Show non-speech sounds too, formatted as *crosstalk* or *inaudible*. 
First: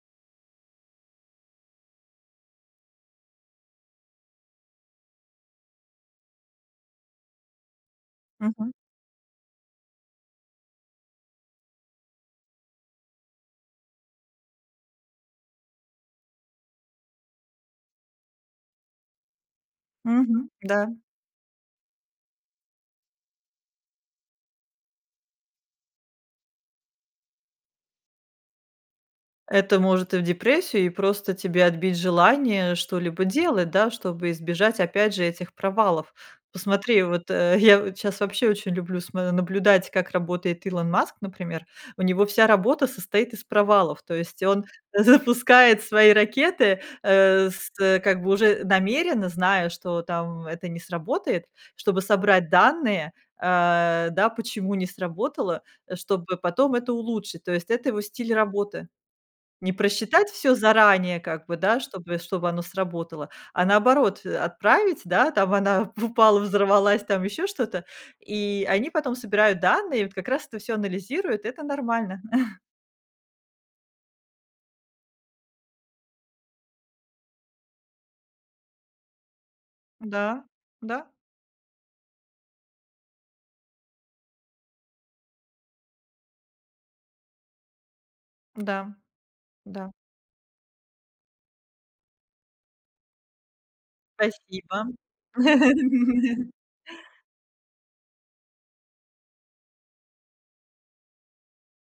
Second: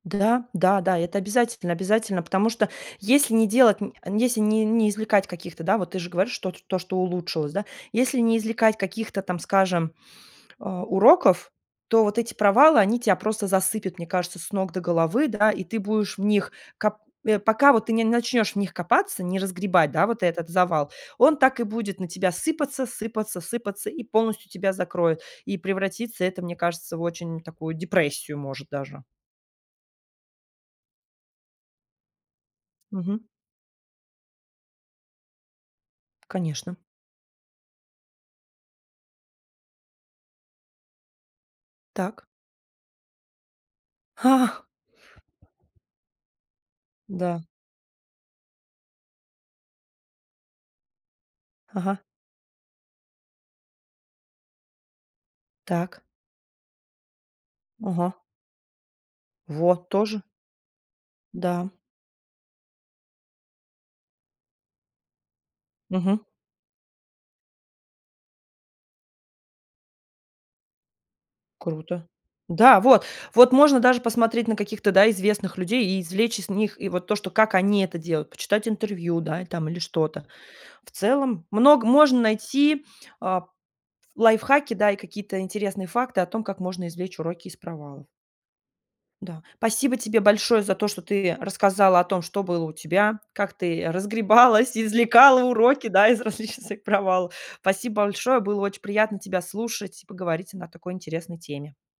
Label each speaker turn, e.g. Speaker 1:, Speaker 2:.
Speaker 1: Да, да, да, это обязательно обязательно, потому что если не делать н если не не извлекать каких-то, да, вот ты же говоришь, что т то, что улучшилось, да. Если не
Speaker 2: Мгм.
Speaker 1: извлекать каких-то там, скажем, а, уроков, то вот эти провалы, они тя просто засыпят, мне кажется, с ног до головы, да, и ты будешь в них, кап э, пока вот ты не начнешь в них копаться, не разгребать, да, вот этот
Speaker 2: Мгм.
Speaker 1: завал,
Speaker 2: Да.
Speaker 1: он так и будет на тебя сыпаться сыпаться сыпаться и полностью тебя закроет. И превратится это, мне кажется, в очень такую депрессию, может даже.
Speaker 2: Это может и в депрессию, и просто тебе отбить желание
Speaker 1: Мгм.
Speaker 2: что-либо делать, да, чтобы избежать опять же этих провалов.
Speaker 1: Конечно.
Speaker 2: Посмотри, вот, э, я вот щас, вообще очень люблю смо наблюдать, как работает Илон Маск, например. У
Speaker 1: Так.
Speaker 2: него вся работа состоит из провалов. То есть
Speaker 1: Ха.
Speaker 2: он запускает свои ракеты,
Speaker 1: Да.
Speaker 2: э, с, э, как бы уже намеренно зная, что там, это не сработает,
Speaker 1: Ага.
Speaker 2: чтобы собрать данные, а, да, почему не сработало, а,
Speaker 1: Так.
Speaker 2: чтобы потом это улучшить. То есть это его
Speaker 1: Ого.
Speaker 2: стиль работы. Не
Speaker 1: Во, тоже.
Speaker 2: просчитать всё заранее как бы,
Speaker 1: Да.
Speaker 2: да, чтобы чтобы оно сработало, а наоборот, э, отправить, да, там она
Speaker 1: Мгм.
Speaker 2: упала, взорвалась, там, ещё что-то. И они потом собирают данные, вот как раз это всё анализируют, и это
Speaker 1: Круто.
Speaker 2: нормально. *chuckles*
Speaker 1: Да, вот вот можно даже посмотреть на каких-то, да, известных людей и извлечь из них, и вот то, что как они это делают, почитать интервью, да, там или что-то.
Speaker 2: Да,
Speaker 1: В
Speaker 2: да.
Speaker 1: целом, много можно найти, а, п лайфхаки, да, и какие-то интересные факты о том, как можно извлечь уроки из провалов.
Speaker 2: Да,
Speaker 1: Да,
Speaker 2: да.
Speaker 1: спасибо тебе большое за то, что ты рассказала о том, что было у тебя, как ты разгребалась,
Speaker 2: Спасибо.
Speaker 1: извлекала уроки, да, из
Speaker 2: *laughs*
Speaker 1: различных своих провал. Спасибо большое, было очень приятно тебя слушать и поговорить о на такой интересной теме.